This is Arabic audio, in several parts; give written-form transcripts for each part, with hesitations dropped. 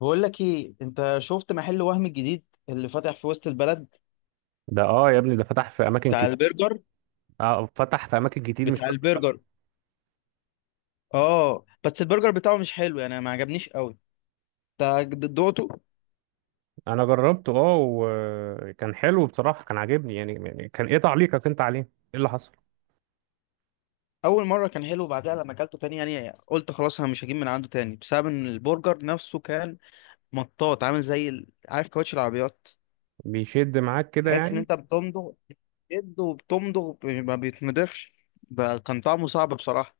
بقول لك ايه، انت شفت محل وهم الجديد اللي فاتح في وسط البلد ده، يا ابني، ده فتح في اماكن بتاع كتير. البرجر؟ اه، فتح في اماكن كتير، مش بتاع بس في البلد. البرجر اه بس البرجر بتاعه مش حلو يعني، ما عجبنيش قوي. انت دقته؟ انا جربته، وكان حلو بصراحه، كان عاجبني يعني. كان ايه تعليقك انت عليه؟ ايه اللي حصل؟ اول مره كان حلو، بعدها لما اكلته تاني يعني قلت خلاص، انا مش هجيب من عنده تاني، بسبب ان البرجر نفسه كان مطاط، عامل زي عارف كاوتش العربيات. بيشد معاك كده تحس ان يعني؟ انت بتمضغ، بتشد وبتمضغ ما بيتمضغش. ده كان طعمه صعب بصراحه.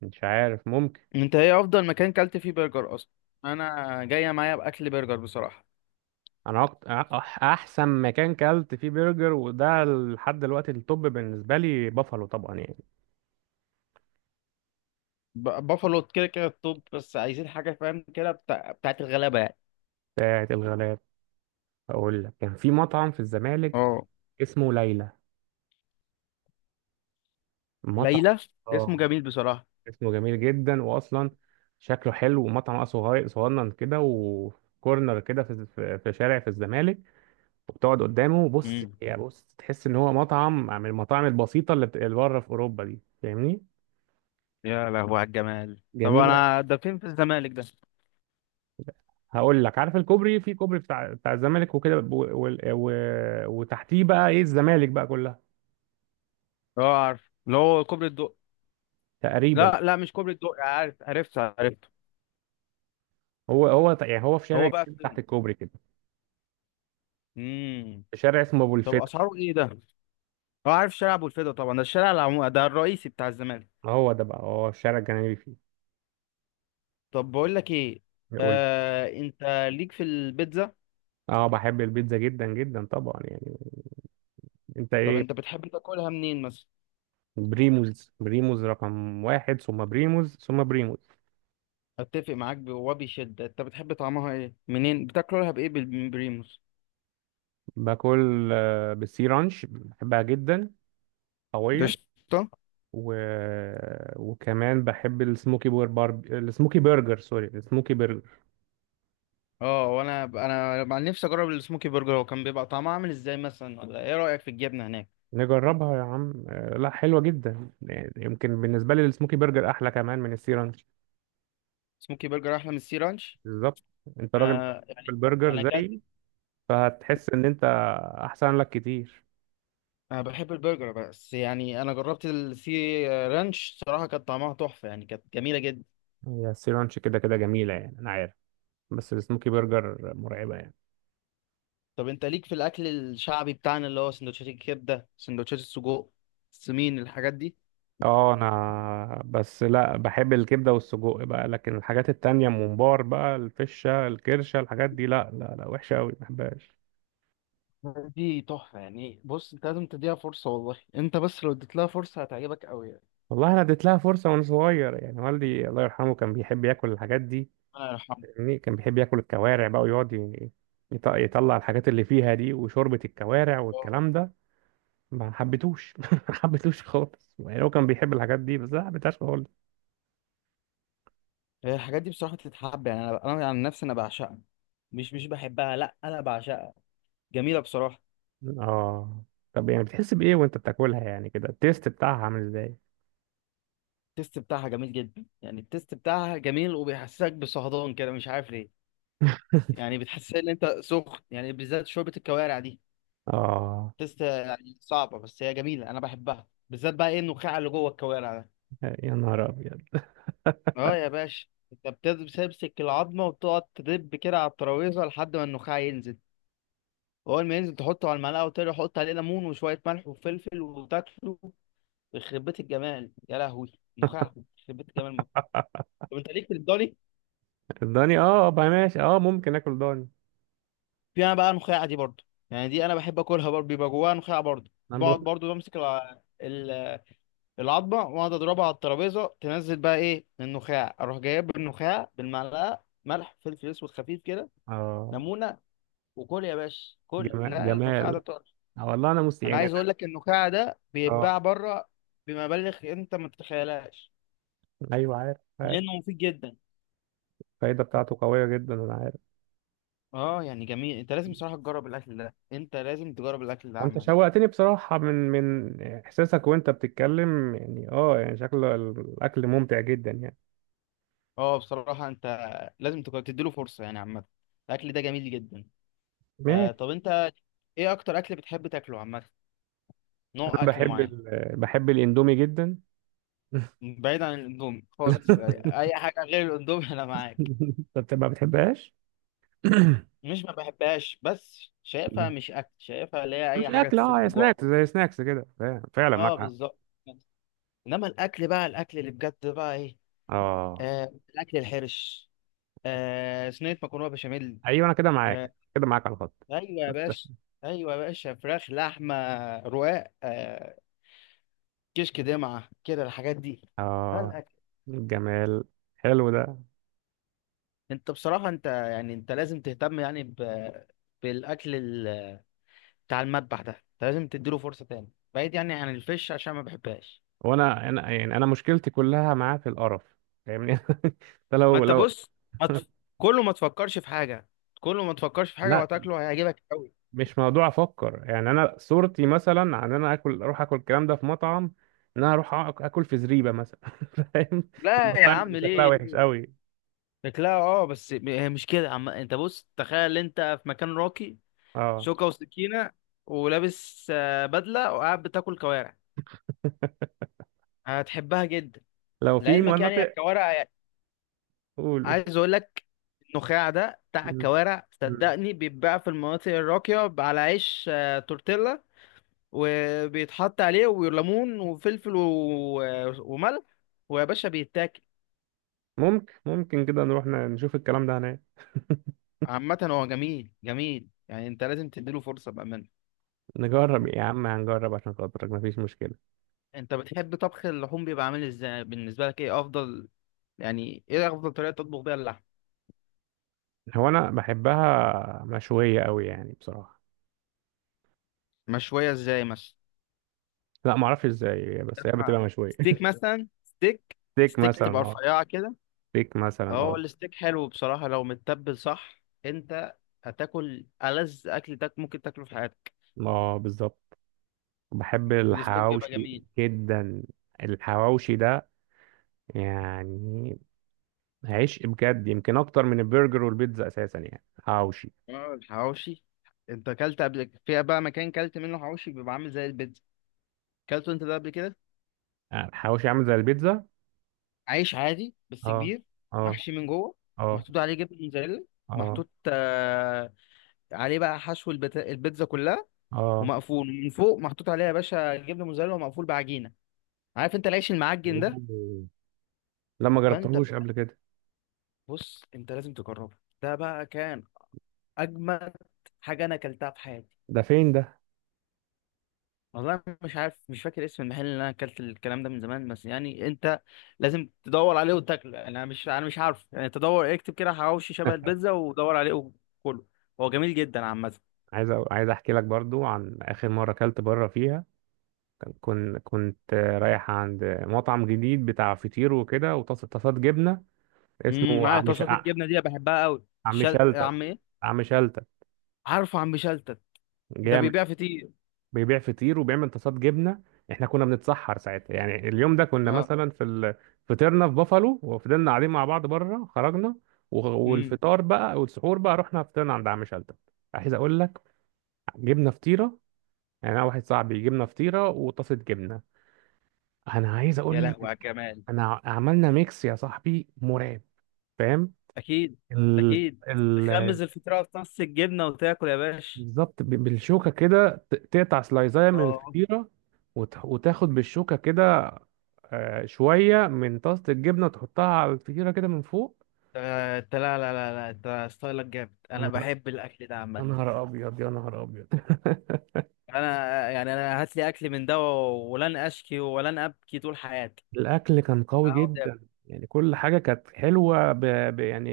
مش عارف، ممكن. انت ايه افضل مكان كلت فيه برجر اصلا؟ انا جايه معايا باكل برجر بصراحه. انا احسن مكان كلت فيه برجر، وده لحد دلوقتي التوب بالنسبه لي، بافالو طبعا يعني. بافالو كده كده التوب، بس عايزين حاجة فاهم كده بتاعت الغلابة يعني. بتاعت الغلاب. اقول لك، كان في مطعم في الزمالك اه اسمه ليلى. مطعم. ليلى، اسمه اه. جميل بصراحة. اسمه جميل جدا، واصلا شكله حلو، ومطعم صغير صغنن كده وكورنر كده، في شارع في الزمالك. وبتقعد قدامه بص امم يا بص، تحس ان هو مطعم من المطاعم البسيطه اللي بره في اوروبا دي، فاهمني؟ يا لهوي على الجمال. طب جميله. انا، ده فين في الزمالك ده؟ هقول لك، عارف الكوبري؟ في كوبري بتاع الزمالك وكده، و... و... وتحتيه بقى ايه، الزمالك بقى كلها اه عارف اللي هو كوبري الدق، تقريبا. لا لا مش كوبري الدق، عارف عرفت عرفت. هو يعني هو في هو شارع بقى جنبي تحت فين؟ الكوبري كده، امم في شارع اسمه ابو طب الفتح. اسعاره ايه ده؟ اه عارف شارع ابو الفدا طبعا، ده الشارع ده الرئيسي بتاع الزمالك. هو ده بقى، هو الشارع الجنبي فيه. طب بقول لك ايه، يقول. آه انت ليك في البيتزا؟ اه، بحب البيتزا جدا جدا طبعا يعني. انت طب ايه؟ انت بتحب تاكلها منين مثلا؟ بريموز، بريموز رقم واحد، ثم بريموز، ثم بريموز. اتفق معاك وبشدة، انت بتحب طعمها ايه؟ منين بتاكلها؟ بايه؟ من بريموس؟ باكل بالسي رانش، بحبها جدا. ده قوية. قشطة. و... وكمان بحب السموكي برجر، سوري، السموكي برجر. اه، وانا مع نفسي اجرب السموكي برجر، هو كان بيبقى طعمه عامل ازاي مثلا؟ ولا ايه رايك في الجبنه هناك؟ نجربها يا عم، لا حلوة جدا يعني، يمكن بالنسبة لي السموكي برجر أحلى كمان من السي رانش. سموكي برجر احلى من السي رانش؟ بالظبط. انت راجل انا بتحب يعني، انا البرجر اكلت، زيي، فهتحس ان انت احسن لك كتير. انا بحب البرجر بس يعني انا جربت السي رانش صراحه، كانت طعمها تحفه يعني، كانت جميله جدا. هي السي رانش كده كده جميلة يعني، انا عارف. بس السموكي برجر مرعبة يعني. طب انت ليك في الاكل الشعبي بتاعنا، اللي هو سندوتشات الكبده، سندوتشات السجق، السمين، الحاجات دي؟ اه، انا بس لا بحب الكبده والسجق بقى، لكن الحاجات التانية، الممبار بقى، الفشه، الكرشه، الحاجات دي، لا لا لا، وحشه قوي، ما بحبهاش. دي تحفة يعني، بص انت لازم تديها فرصة، والله انت بس لو اديت لها فرصة هتعجبك قوي يعني. والله انا اديت لها فرصه وانا صغير يعني، والدي الله يرحمه كان بيحب ياكل الحاجات دي، ربنا يرحمه. فاهمني؟ كان بيحب ياكل الكوارع بقى، ويقعد يطلع الحاجات اللي فيها دي، وشوربه الكوارع آه. والكلام ده. ما حبيتوش ما حبيتوش خالص يعني، هو كان بيحب الحاجات دي بس أنا ما حبيتهاش خالص. هي الحاجات دي بصراحة تتحب يعني، انا عن نفسي انا بعشقها، مش بحبها، لا انا بعشقها، جميلة بصراحة. اه. طب يعني، بتحس بايه وانت بتاكلها يعني كده؟ التيست بتاعها عامل ازاي؟ التست بتاعها جميل جدا يعني، التست بتاعها جميل وبيحسسك بصهدان كده، مش عارف ليه. يعني بتحس ان انت سخن يعني، بالذات شوربة الكوارع دي. اه، تست يعني صعبة بس هي جميلة، انا بحبها، بالذات بقى ايه النخاع اللي جوه الكوارع ده. يا نهار ابيض. اه يا باشا. انت بتمسك العظمه وتقعد تدب كده على الترابيزه لحد ما النخاع ينزل، واول ما ينزل تحطه على المعلقه وتقعد تحط عليه ليمون وشويه ملح وفلفل وتاكله. يخرب بيت الجمال يا لهوي! نخاع يخرب بيت الجمال موت. طب انت ليك في الضاني؟ الضاني، اه، بقى ماشي، اه ممكن اكل ضاني. فيها بقى نخاع دي برضه، يعني دي انا بحب اكلها برضه، بيبقى جواها نخاع برضه، انا بقعد بخ... برضه بمسك العظمه واقعد اضربها على الترابيزه، تنزل بقى ايه النخاع، اروح جايب النخاع بالمعلقه، ملح، فلفل اسود خفيف كده، اه. ليمونه، وكل يا باشا كل، جمال لا النخاع ده جمال. طار. آه والله، انا مست انا يعني عايز انا. اقول لك النخاع ده اه، بيتباع بره بمبالغ انت ما تتخيلهاش، ايوه، عارف عارف. لانه مفيد جدا. الفايده بتاعته قويه جدا، انا عارف. اه يعني جميل، انت لازم بصراحه تجرب الاكل ده، انت لازم تجرب الاكل ده وانت عامه. شوقتني بصراحه، من احساسك وانت بتتكلم يعني، يعني شكل الاكل ممتع جدا يعني. اه بصراحه انت لازم تديله فرصه يعني عامه، الاكل ده جميل جدا. آه ماشي. طب انت، ايه اكتر اكل بتحب تاكله عامه؟ نوع انا اكل بحب معين؟ بحب الاندومي جدا. بعيد عن الاندومي خالص يعني، اي حاجه غير الاندومي انا معاك. انت ما بتحبهاش؟ مش ما بحبهاش بس شايفها مش اكل، شايفها اللي هي مش اي حاجه اكل، تسد يا جوع. سناكس، زي سناكس كده، فعلا فعلا اه معاك حق. بالظبط. انما الاكل بقى، الاكل اللي بجد بقى ايه؟ اه، آه الاكل الحرش، آه صينيه مكرونه بشاميل، ايوه، انا كده معاك آه، كده معاك على الخط. ايوه يا باشا، ايوه يا باشا، فراخ، لحمه، رقاق، آه، كشك، دمعه كده، الحاجات دي، ده اه. الاكل. الجمال. حلو ده. انت بصراحه، انت يعني انت لازم تهتم يعني بالاكل بتاع المذبح ده، انت لازم تديله فرصه تاني، بعيد يعني عن الفش عشان ما بحبهاش. وانا يعني انا مشكلتي كلها معاه في القرف، فاهمني؟ ده ما لو انت لو بص، ما تف... كله ما تفكرش في حاجه، كله ما تفكرش في حاجه لا، وهتاكله هيعجبك قوي. مش موضوع افكر يعني، انا صورتي مثلا عن إن انا اكل اروح اكل الكلام ده في مطعم، ان انا اروح اكل في زريبه مثلا. فاهم؟ لا يا المطاعم اللي عم، شكلها ليه وحش ليه؟ قوي. شكلها اه بس هي مش كده عم، انت بص تخيل انت في مكان راقي، اه. شوكة وسكينة ولابس آه بدلة وقاعد بتاكل كوارع، هتحبها جدا. لو في لعلمك يعني مناطق. الكوارع، قولوا. عايز اقول لك النخاع ده بتاع مم. الكوارع، مم. صدقني بيتباع في المناطق الراقية على عيش آه تورتيلا، وبيتحط عليه وليمون وفلفل وملح، ويا باشا بيتاكل. ممكن كده نروح نشوف الكلام ده هناك. عامة هو جميل جميل يعني، انت لازم تديله فرصة بأمانة. نجرب يا عم، هنجرب عشان خاطرك، مفيش مشكله. انت بتحب طبخ اللحوم بيبقى عامل ازاي بالنسبه لك؟ ايه افضل يعني، ايه افضل طريقه تطبخ بيها اللحم؟ هو انا بحبها مشويه قوي يعني بصراحه. مشويه ازاي مثلا؟ لا ما اعرفش ازاي، بس هي لحمة، بتبقى مشويه. ستيك مثلا، ستيك، ستيك ستيك مثلا، تبقى اه. رفيعه كده. ستيك مثلا، اه اه. الستيك حلو بصراحه، لو متبل صح انت هتاكل ألذ اكل تاك ممكن تاكله في حياتك. اه، بالظبط. بحب الستيك بيبقى الحواوشي جميل. جدا. الحواوشي ده يعني عشق بجد، يمكن اكتر من البرجر والبيتزا اساسا يعني، حواوشي. اه الحواوشي، انت اكلت قبل فيها بقى؟ مكان كلت منه حواوشي بيبقى عامل زي البيتزا، اكلته انت ده قبل كده؟ يعني الحواوشي عامل زي البيتزا؟ عيش عادي بس اه. كبير، اه. محشي من جوه، اه. محطوط عليه جبنه موتزاريلا، اه. محطوط آه عليه بقى حشو البيتزا كلها، اه. ومقفول من فوق محطوط عليها يا باشا جبنه موتزاريلا، ومقفول بعجينه. عارف انت العيش المعجن ده؟ أوه. لا، ما فانت جربتهوش قبل كده. بص، انت لازم تجربه، ده بقى كان اجمد حاجه انا اكلتها في حياتي. ده فين ده؟ والله مش عارف، مش فاكر اسم المحل اللي انا اكلت الكلام ده، من زمان، بس يعني انت لازم تدور عليه وتاكله يعني، انا مش، انا مش عارف يعني، تدور اكتب كده حواوشي شبه البيتزا، ودور عليه وكله. هو جميل جدا عامه. عايز عايز احكي لك برضو عن اخر مره اكلت بره فيها. كنت رايح عند مطعم جديد بتاع فطير وكده وطاسات جبنه، اسمه معايا عم ش... طاسات الجبنه دي، أنا بحبها قوي. عم شلتت. عم ايه؟ عم شلتت. عارفه عم شلتت، ده جامد. بيبيع فطير. بيبيع فطير، وبيعمل طاسات جبنه. احنا كنا بنتسحر ساعتها يعني، اليوم ده كنا اه. مثلا فطرنا في بافالو، وفضلنا قاعدين مع بعض بره، خرجنا. امم. والفطار بقى والسحور بقى، رحنا فطرنا عند عم شلتت. عايز اقول لك، جبنا فطيره، يعني انا واحد صاحبي جبنا فطيره وطاسه جبنه. انا عايز يا اقول لهوي لك، على الجمال. انا عملنا ميكس يا صاحبي مرعب، فاهم؟ اكيد. ال... اكيد، ال... تخمز الفطيره في طاسه الجبنه وتاكل يا باشا. بالظبط، بالشوكة كده، تقطع سلايزاية من اه انت. الفطيرة، وتاخد بالشوكة كده شوية من طاسة الجبنة وتحطها على الفطيرة كده من فوق. أنت، لا لا لا لا، انت ستايلك جامد، يا انا نهار، بحب الاكل ده يا عامه. نهار أبيض، يا نهار أبيض. انا يعني، انا هات لي اكل من ده ولن اشكي ولن ابكي طول حياتي، الأكل كان قوي أقعد أبكي. جدا، يعني كل حاجة كانت حلوة يعني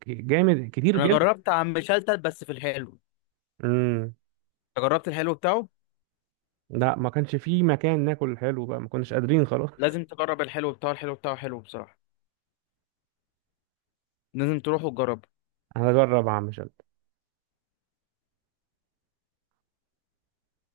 جامد كتير انا جدا. جربت عم شلتت بس في الحلو، امم. جربت الحلو بتاعه. لا، ما كانش فيه مكان ناكل حلو بقى، ما كناش قادرين خلاص. لازم تجرب الحلو بتاعه، الحلو بتاعه حلو بصراحة، لازم تروح وتجرب. هنجرب اعمل